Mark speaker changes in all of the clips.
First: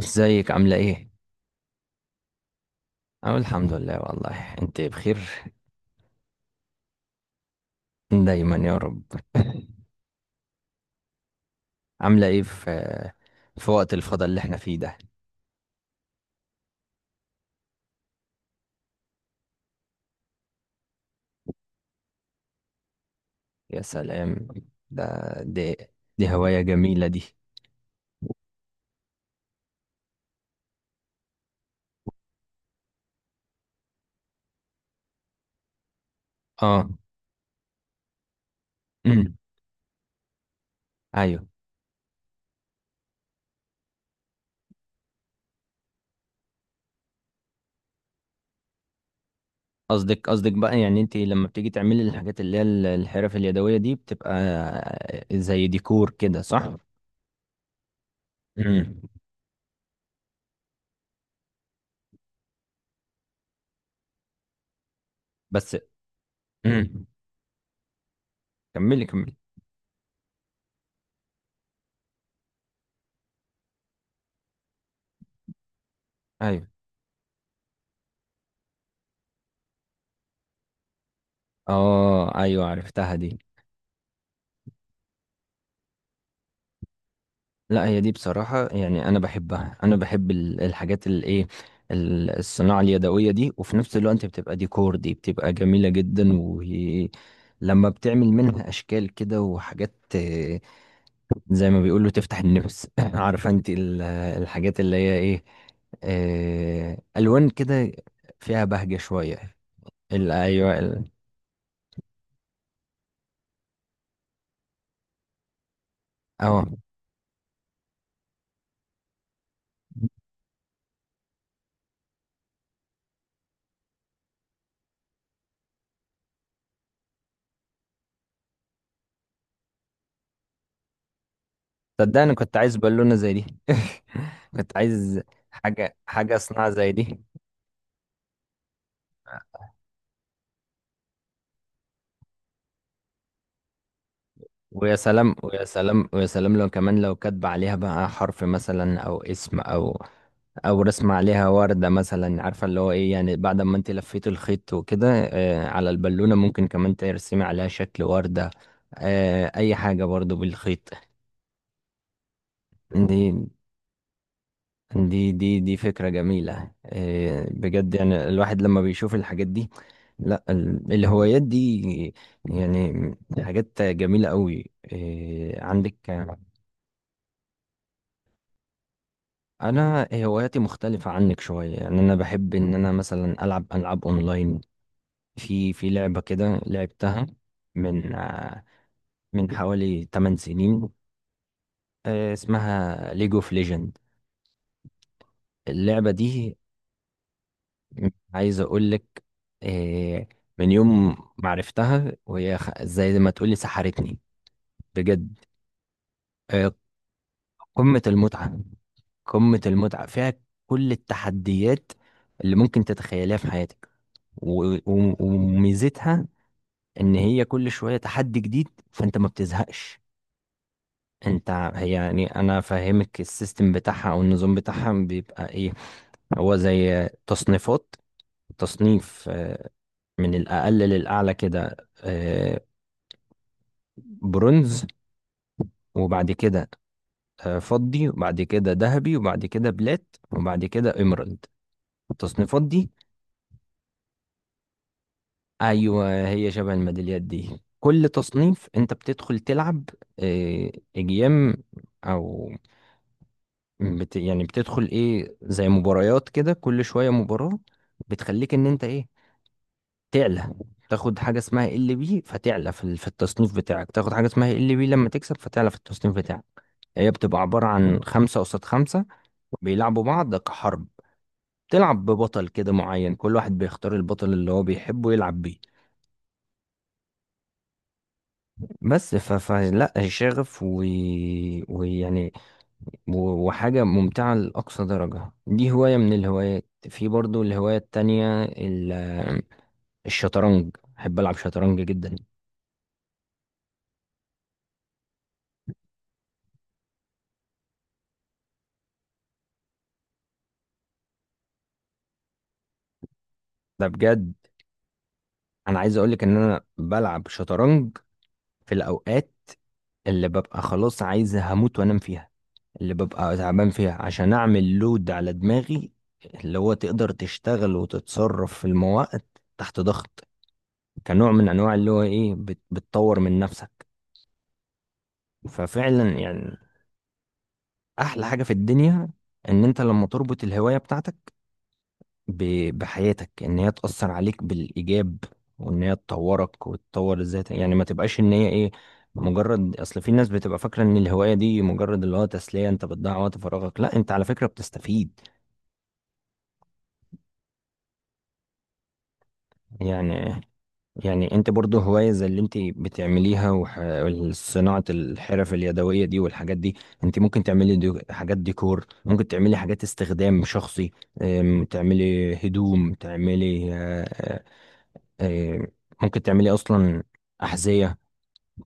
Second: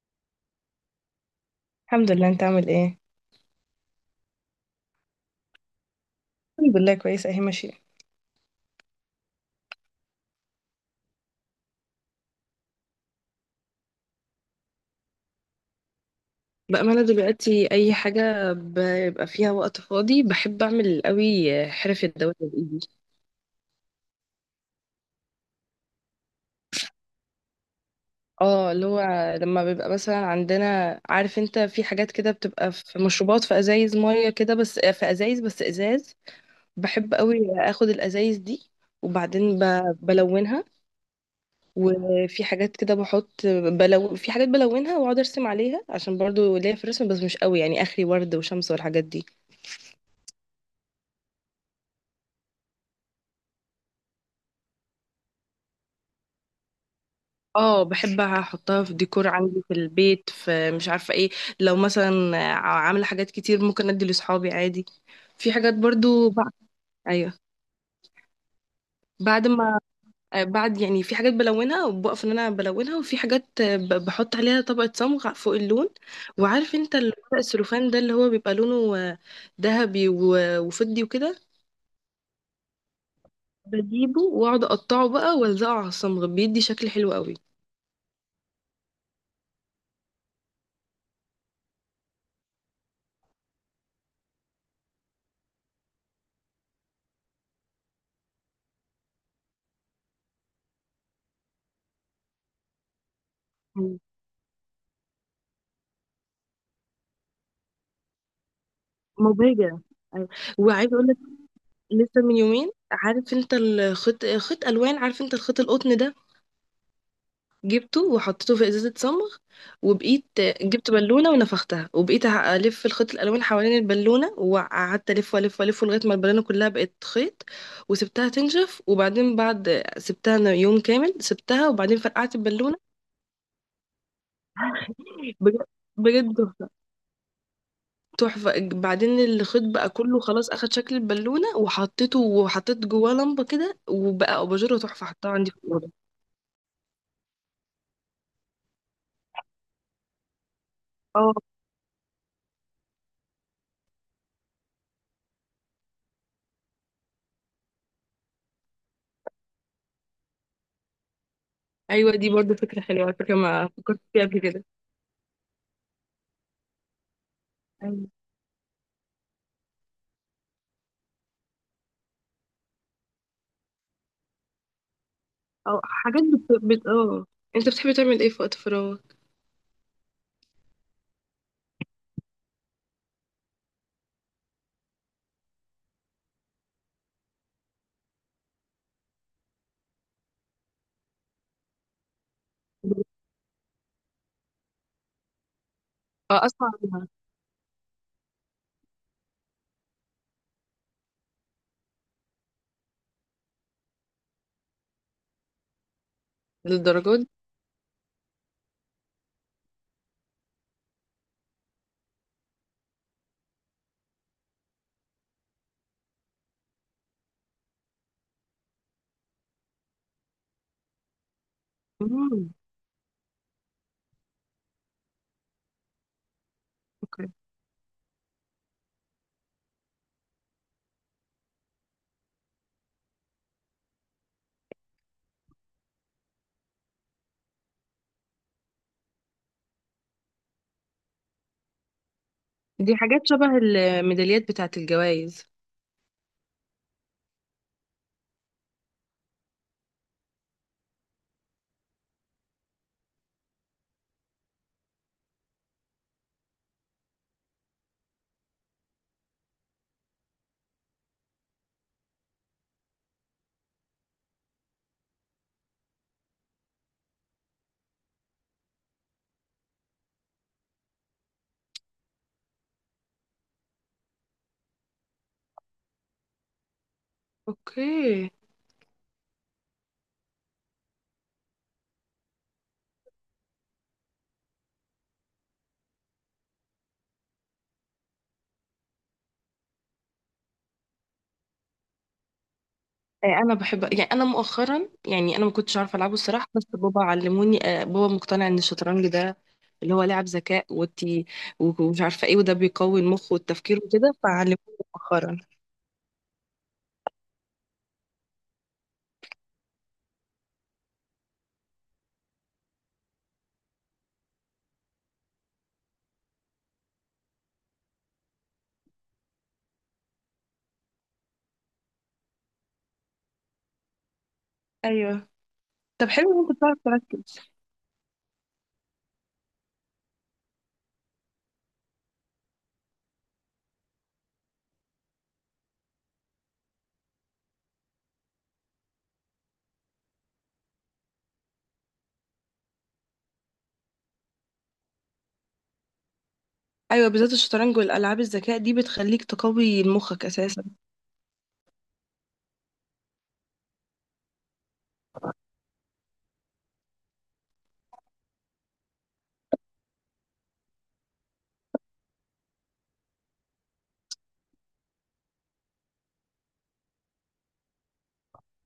Speaker 1: ازيك عاملة ايه؟
Speaker 2: الحمد لله. انت عامل ايه؟
Speaker 1: أقول الحمد لله. والله انت بخير
Speaker 2: الحمد لله، كويس اهي ماشيه.
Speaker 1: دايما يا رب. عاملة ايه في وقت الفضا اللي احنا فيه ده.
Speaker 2: بأمانة دلوقتي أي حاجة بيبقى فيها وقت فاضي بحب أعمل قوي حرف الدوائر بإيدي.
Speaker 1: يا سلام. ده دي دي هواية جميلة دي.
Speaker 2: اه، اللي هو لما بيبقى مثلا عندنا، عارف انت، في حاجات كده بتبقى، في مشروبات، في أزايز مية كده، بس في أزايز، بس إزاز.
Speaker 1: اه.
Speaker 2: بحب قوي أخد الأزايز دي،
Speaker 1: أمم،
Speaker 2: وبعدين بلونها.
Speaker 1: ايوه.
Speaker 2: وفي حاجات كده بحط بلون، في حاجات بلونها واقعد ارسم عليها، عشان برضو ليا في الرسم بس مش قوي يعني، اخري ورد وشمس والحاجات دي.
Speaker 1: قصدك بقى، يعني انت لما بتيجي تعملي الحاجات اللي هي الحرف اليدوية دي، بتبقى زي ديكور كده، صح؟
Speaker 2: اه، بحب احطها في
Speaker 1: أمم،
Speaker 2: ديكور عندي في البيت، في مش عارفه ايه. لو مثلا عامله حاجات كتير ممكن ادي لاصحابي عادي. في حاجات
Speaker 1: بس
Speaker 2: برضو بعد.
Speaker 1: أمم،
Speaker 2: ايوه.
Speaker 1: كملي كملي.
Speaker 2: بعد ما بعد يعني في حاجات بلونها وبقف ان انا بلونها، وفي حاجات بحط عليها طبقه صمغ فوق اللون.
Speaker 1: ايوه.
Speaker 2: وعارف انت الورق السلوفان ده اللي هو بيبقى لونه ذهبي وفضي وكده.
Speaker 1: اه ايوه، عرفتها دي.
Speaker 2: بجيبه واقعد اقطعه بقى والزقه على الصمغ بيدي، شكل حلو قوي.
Speaker 1: لا هي دي بصراحة، يعني أنا بحبها، أنا بحب الحاجات اللي إيه، الصناعة اليدوية دي، وفي نفس الوقت بتبقى ديكور، دي بتبقى جميلة جدا، وهي لما بتعمل منها أشكال كده وحاجات. زي ما بيقولوا تفتح النفس. عارفة أنت الحاجات اللي هي إيه، ألوان كده، فيها بهجة شوية.
Speaker 2: مبهجة. أيوة.
Speaker 1: أيوه
Speaker 2: وعايزة اقول، لسه من يومين، عارف انت الخيط، خيط الوان، عارف انت الخيط القطن ده،
Speaker 1: أه.
Speaker 2: جبته وحطيته في ازازه صمغ وبقيت، جبت بالونه ونفختها وبقيت الف الخيط الالوان حوالين البالونه، وقعدت الف والف والف لغايه ما البالونه كلها بقت خيط. وسبتها تنشف، وبعدين بعد سبتها أنا يوم كامل سبتها، وبعدين
Speaker 1: صدقني
Speaker 2: فرقعت
Speaker 1: كنت عايز
Speaker 2: البالونه.
Speaker 1: بالونة زي دي. كنت عايز
Speaker 2: بجد.
Speaker 1: حاجة
Speaker 2: بجد
Speaker 1: حاجة
Speaker 2: تحفه.
Speaker 1: صناعة زي دي.
Speaker 2: تحفه، بعدين الخيط بقى كله خلاص اخد شكل البالونه، وحطيته وحطيت جواه لمبه كده، وبقى اباجوره
Speaker 1: ويا
Speaker 2: تحفه حطها
Speaker 1: سلام
Speaker 2: عندي في
Speaker 1: ويا
Speaker 2: الاوضه.
Speaker 1: سلام ويا سلام لو كمان، لو كاتبة عليها بقى حرف مثلا او اسم او او رسمة
Speaker 2: اه،
Speaker 1: عليها وردة مثلا، عارفة اللي هو ايه، يعني بعد ما انت لفيت الخيط وكده، على البالونة ممكن كمان ترسمي عليها شكل وردة، اي حاجة برضو بالخيط.
Speaker 2: ايوه، دي برضو فكره حلوه على
Speaker 1: دي
Speaker 2: فكره، ما فكرت فيها قبل كده.
Speaker 1: دي فكرة جميلة. بجد،
Speaker 2: أيوة.
Speaker 1: يعني الواحد لما بيشوف الحاجات دي، لا الهوايات دي يعني حاجات جميلة قوي. إيه،
Speaker 2: او
Speaker 1: عندك؟
Speaker 2: حاجات بت... بت... اه انت بتحبي تعمل ايه في وقت فراغ؟
Speaker 1: انا هواياتي مختلفة عنك شوية، يعني انا بحب ان انا مثلا العب العاب اونلاين. في لعبة كده لعبتها من من حوالي 8 سنين، اسمها ليج اوف ليجند اللعبة
Speaker 2: اه،
Speaker 1: دي.
Speaker 2: اسمع عنها.
Speaker 1: عايز اقول لك، آه، من يوم ما عرفتها وهي زي ما تقولي سحرتني، بجد. آه،
Speaker 2: للدرجات دي؟
Speaker 1: قمة المتعة، قمة المتعة فيها، كل التحديات اللي ممكن تتخيليها في حياتك، و- و- وميزتها ان هي كل شويه تحدي جديد، فانت ما بتزهقش. انت، هي يعني
Speaker 2: مم.
Speaker 1: انا فاهمك السيستم بتاعها او النظام بتاعها بيبقى ايه. هو زي
Speaker 2: اوكي.
Speaker 1: تصنيفات، تصنيف من الأقل للأعلى كده، آه، برونز، وبعد كده فضي، وبعد كده ذهبي، وبعد كده بلات، وبعد كده إيمرالد، التصنيفات دي.
Speaker 2: دي حاجات شبه الميداليات بتاعت الجوائز.
Speaker 1: أيوة هي شبه الميداليات دي، كل تصنيف أنت بتدخل تلعب، آه، أجيام، أو بت يعني بتدخل ايه زي مباريات كده، كل شوية مباراة بتخليك ان انت ايه، تعلى، تاخد حاجة اسمها ال بي، فتعلى في في التصنيف بتاعك. تاخد حاجة اسمها ال بي لما تكسب، فتعلى في التصنيف بتاعك. هي بتبقى عبارة عن خمسة قصاد خمسة، بيلعبوا بعض كحرب، تلعب ببطل كده معين، كل واحد بيختار البطل اللي هو بيحبه يلعب بيه.
Speaker 2: اوكي.
Speaker 1: بس ف... فلا شغف ويعني، و- و-حاجة ممتعة لأقصى درجة. دي هواية من الهوايات. في برضو الهواية التانية الشطرنج، بحب ألعب شطرنج جدا.
Speaker 2: انا بحب، يعني انا مؤخرا، يعني انا ما كنتش عارفه العبه الصراحه، بس بابا علموني. بابا مقتنع ان الشطرنج ده اللي هو لعب ذكاء وتي، ومش عارفه ايه، وده بيقوي المخ والتفكير
Speaker 1: ده
Speaker 2: وكده،
Speaker 1: بجد.
Speaker 2: فعلموني مؤخرا.
Speaker 1: أنا عايز أقولك إن أنا بلعب شطرنج في الأوقات اللي ببقى خلاص عايز هموت وأنام فيها، اللي ببقى تعبان فيها، عشان أعمل لود على دماغي، اللي هو تقدر تشتغل وتتصرف في المواقف تحت ضغط، كنوع من أنواع اللي هو إيه، بتطور من نفسك.
Speaker 2: ايوه. طب،
Speaker 1: ففعلا
Speaker 2: حلو ان
Speaker 1: يعني
Speaker 2: انت بتعرف تركز.
Speaker 1: احلى حاجه في الدنيا ان انت لما تربط الهوايه بتاعتك بحياتك، ان هي تاثر عليك بالايجاب، وان هي تطورك وتطور ذاتك، يعني ما تبقاش ان هي ايه مجرد. اصل في ناس بتبقى فاكره ان الهوايه دي مجرد اللي هو تسليه، انت بتضيع وقت فراغك، لا، انت على فكره بتستفيد.
Speaker 2: ايوه، بالذات الشطرنج والالعاب الذكاء دي بتخليك تقوي مخك
Speaker 1: يعني
Speaker 2: اساسا.
Speaker 1: يعني انت برضو هواية زي اللي انت بتعمليها، وصناعة الحرف اليدوية دي والحاجات دي، انت ممكن تعملي دي حاجات ديكور، ممكن تعملي حاجات استخدام شخصي، تعملي هدوم، تعملي اه، ممكن تعملي اصلا احذية،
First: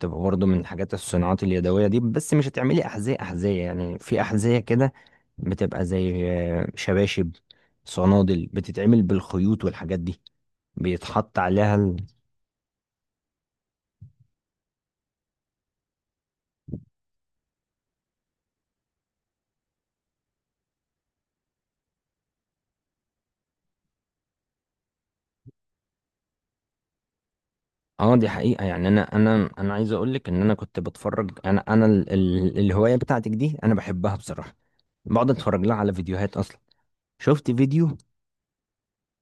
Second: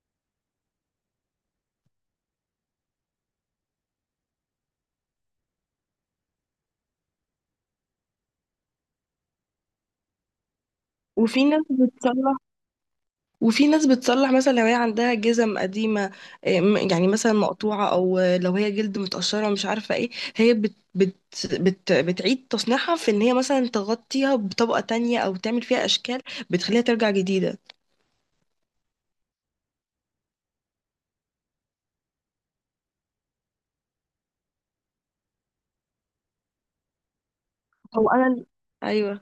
Speaker 1: تبقى برضو من حاجات الصناعات اليدوية دي. بس مش هتعملي احذية احذية، يعني في احذية كده بتبقى زي شباشب، صنادل، بتتعمل بالخيوط والحاجات دي، بيتحط
Speaker 2: وفي ناس
Speaker 1: عليها.
Speaker 2: بتصلح، وفي ناس بتصلح مثلا لو هي عندها جزم قديمه، إيه، يعني مثلا مقطوعه، او لو هي جلد متقشره مش عارفه ايه. هي بت بت بت بتعيد تصنيعها، في ان هي مثلا تغطيها بطبقه تانية، او تعمل فيها اشكال بتخليها ترجع جديده.
Speaker 1: اه دي حقيقة، يعني انا عايز اقول لك ان انا كنت بتفرج، انا ال الهواية بتاعتك دي انا بحبها بصراحة، بقعد اتفرج لها على فيديوهات اصلا. شفت فيديو
Speaker 2: هو انا ايوه.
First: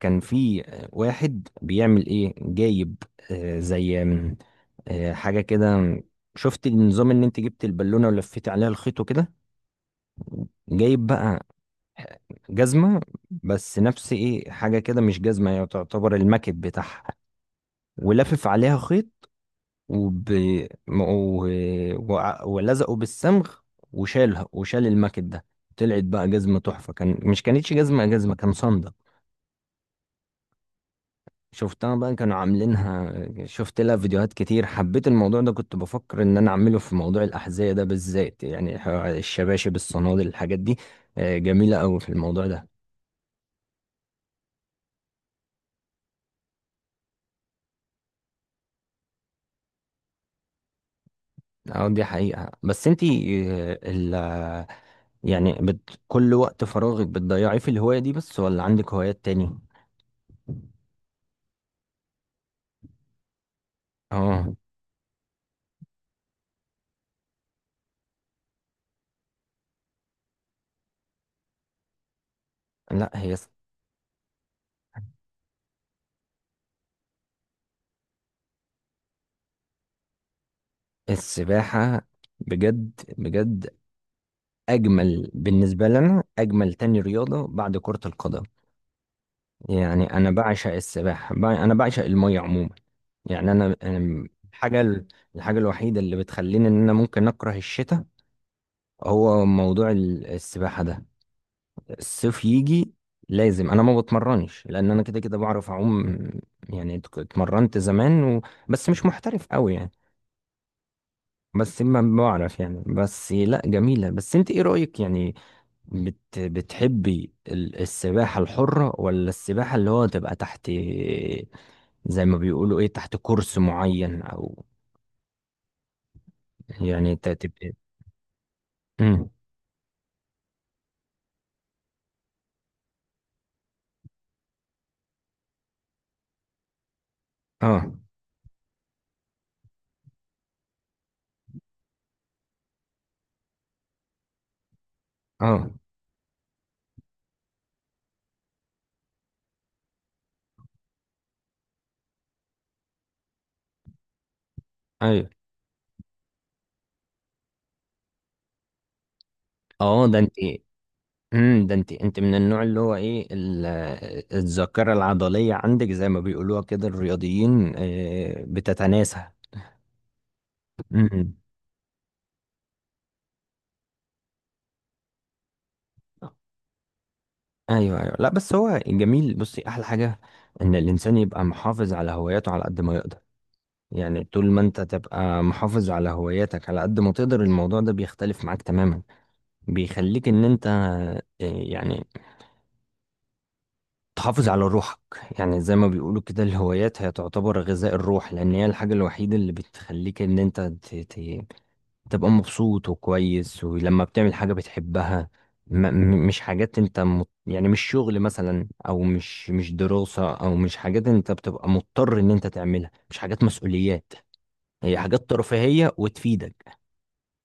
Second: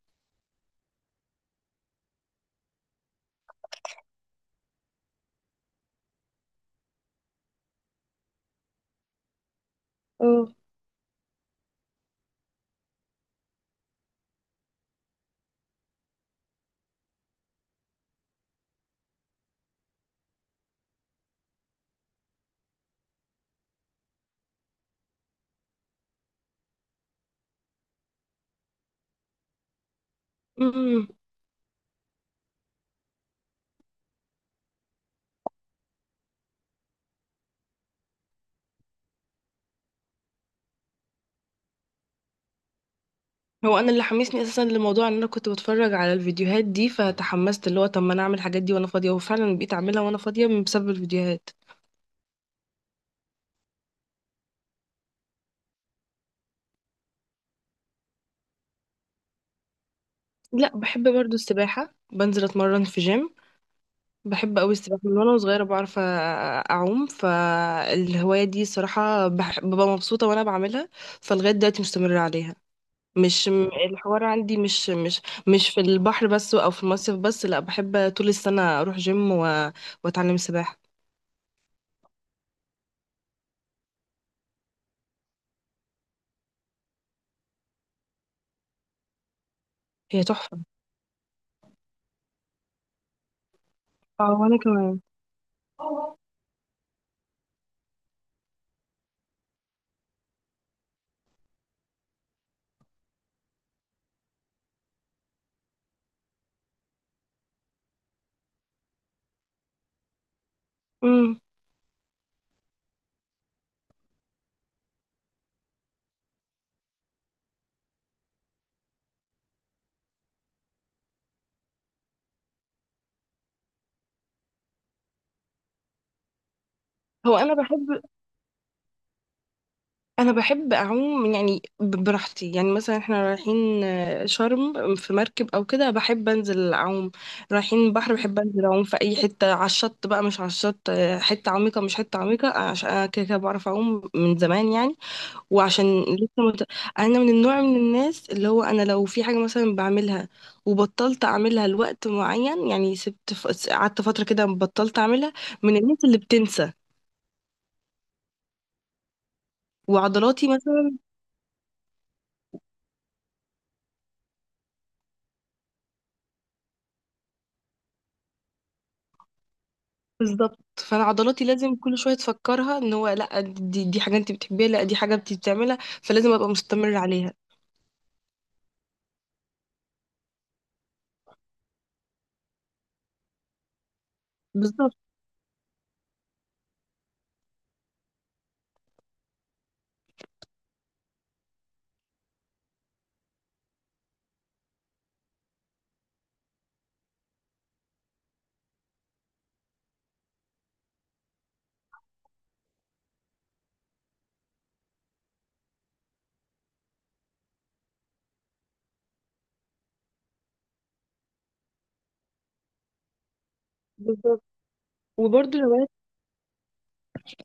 Speaker 1: كان فيه واحد بيعمل ايه، جايب زي حاجة كده. شفت النظام ان انت جبت البالونة ولفيت عليها الخيط وكده، جايب بقى آه، جزمة، بس نفس ايه، حاجة كده مش جزمة، هي تعتبر المكب بتاعها، ولافف عليها خيط، وب... م- و... وع- ولزقوا بالصمغ، وشالها وشال الماكت ده، طلعت بقى جزمة تحفة. كان مش كانتش جزمة جزمة، كان صندل.
Speaker 2: اه.
Speaker 1: شفتها بقى كانوا عاملينها، شفت لها فيديوهات كتير، حبيت الموضوع ده، كنت بفكر ان انا اعمله في موضوع الأحذية ده بالذات، يعني الشباشب الصنادل الحاجات دي. جميلة قوي في الموضوع ده.
Speaker 2: هو انا اللي حمسني اساسا للموضوع، ان انا كنت بتفرج على الفيديوهات دي فتحمست اللي هو، طب ما انا اعمل الحاجات دي وانا فاضيه، وفعلا بقيت اعملها وانا فاضيه من بسبب الفيديوهات.
Speaker 1: اه دي حقيقة. بس انتي، آه، ال يعني بت، كل وقت فراغك بتضيعيه في الهواية دي بس، ولا عندك هوايات تاني؟
Speaker 2: لا، بحب برضو السباحه، بنزل اتمرن في جيم.
Speaker 1: اه.
Speaker 2: بحب قوي السباحه من وانا صغيره، بعرف اعوم، فالهوايه دي صراحه ببقى مبسوطه وانا بعملها، فلغايه دلوقتي مستمره عليها.
Speaker 1: لا هي
Speaker 2: مش م- الحوار عندي مش في البحر بس او في المصيف بس، لا بحب طول السنه اروح جيم واتعلم سباحه.
Speaker 1: السباحة بجد بجد أجمل بالنسبة لنا، أجمل تاني رياضة بعد كرة القدم. يعني
Speaker 2: هي
Speaker 1: أنا
Speaker 2: تحفه.
Speaker 1: بعشق السباحة، أنا بعشق المية عموما. يعني أنا
Speaker 2: اه،
Speaker 1: أنا
Speaker 2: وانا
Speaker 1: الحاجة
Speaker 2: كمان.
Speaker 1: الحاجة الوحيدة اللي بتخليني إن أنا ممكن أكره الشتاء، هو موضوع السباحة ده. الصيف يجي لازم. أنا ما بتمرنش لأن أنا كده كده بعرف أعوم، يعني اتمرنت زمان بس مش محترف قوي يعني.
Speaker 2: مم.
Speaker 1: بس ما بعرف يعني، بس لا جميلة. بس انت ايه رأيك يعني، بتحبي السباحة الحرة ولا السباحة اللي هو تبقى تحت، زي ما بيقولوا ايه، تحت كورس معين، او يعني
Speaker 2: هو انا
Speaker 1: تبقى.
Speaker 2: بحب
Speaker 1: مم.
Speaker 2: انا بحب اعوم، يعني براحتي، يعني مثلا احنا رايحين شرم في مركب او كده، بحب انزل اعوم.
Speaker 1: اه.
Speaker 2: رايحين بحر بحب انزل اعوم في اي حته، على الشط بقى مش على الشط، حته عميقه مش حته عميقه، عشان انا كده كده بعرف اعوم من زمان يعني.
Speaker 1: اه.
Speaker 2: وعشان لسه انا من النوع من الناس، اللي هو انا لو في حاجه مثلا بعملها وبطلت اعملها لوقت معين، يعني سبت قعدت فتره كده بطلت
Speaker 1: ايوه.
Speaker 2: اعملها، من الناس اللي بتنسى
Speaker 1: اه ده انت.
Speaker 2: وعضلاتي.
Speaker 1: ده انت، انت من النوع اللي هو ايه، الذاكرة العضلية عندك زي ما بيقولوها كده الرياضيين، بتتناسى.
Speaker 2: بالظبط، فانا
Speaker 1: امم.
Speaker 2: عضلاتي لازم كل شويه تفكرها ان هو لا، دي حاجه انت بتحبيها، لا دي حاجه انت بتعملها، فلازم ابقى مستمر عليها.
Speaker 1: ايوه ايوه، لا بس هو جميل. بصي احلى حاجة ان الانسان يبقى محافظ على هواياته على قد ما يقدر، يعني طول ما انت
Speaker 2: بالظبط.
Speaker 1: تبقى محافظ على هواياتك على قد ما تقدر، الموضوع ده بيختلف معاك تماما. بيخليك ان انت يعني تحافظ على روحك، يعني زي ما بيقولوا كده، الهوايات هي تعتبر غذاء الروح، لان هي الحاجة الوحيدة اللي بتخليك ان انت تبقى مبسوط وكويس، ولما بتعمل حاجة بتحبها م- مش حاجات انت يعني مش شغل مثلا، او مش مش دراسة، او مش حاجات انت بتبقى مضطر ان انت تعملها، مش حاجات مسؤوليات،
Speaker 2: بالظبط.
Speaker 1: هي حاجات
Speaker 2: وبرضه الهوايات
Speaker 1: ترفيهية وتفيدك.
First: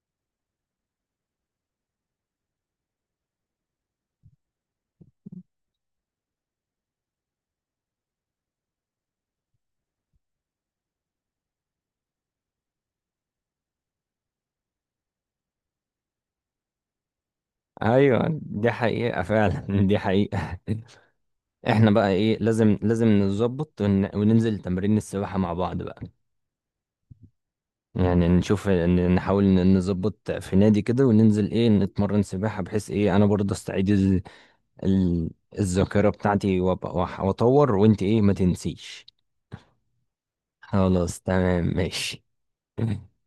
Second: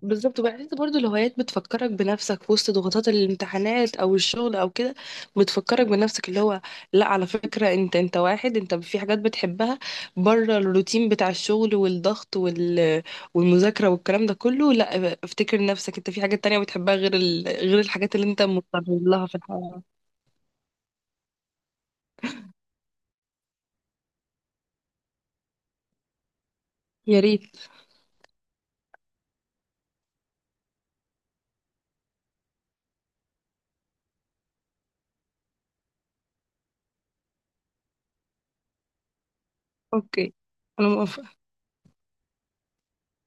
Speaker 2: بالظبط، وبحس برضه الهوايات بتفكرك بنفسك في وسط ضغوطات الامتحانات او الشغل او كده، بتفكرك بنفسك اللي هو لا، على فكره انت واحد، انت في حاجات بتحبها بره الروتين بتاع الشغل والضغط والمذاكره والكلام ده كله، لا، افتكر نفسك انت في حاجات تانية بتحبها غير غير الحاجات
Speaker 1: ايوه
Speaker 2: اللي انت
Speaker 1: دي
Speaker 2: مضطر
Speaker 1: حقيقة
Speaker 2: لها في
Speaker 1: فعلا.
Speaker 2: الحياه.
Speaker 1: دي حقيقة. احنا بقى ايه، لازم نظبط، وننزل تمرين السباحة مع بعض بقى.
Speaker 2: يا ريت.
Speaker 1: يعني نشوف، نحاول نظبط في نادي كده، وننزل ايه، نتمرن سباحة، بحيث ايه انا برضه استعيد ال... الذاكرة بتاعتي، وأبقى- وأح- واطور. وانت ايه، ما تنسيش.
Speaker 2: اوكي. انا
Speaker 1: خلاص
Speaker 2: موافقة.
Speaker 1: تمام ماشي.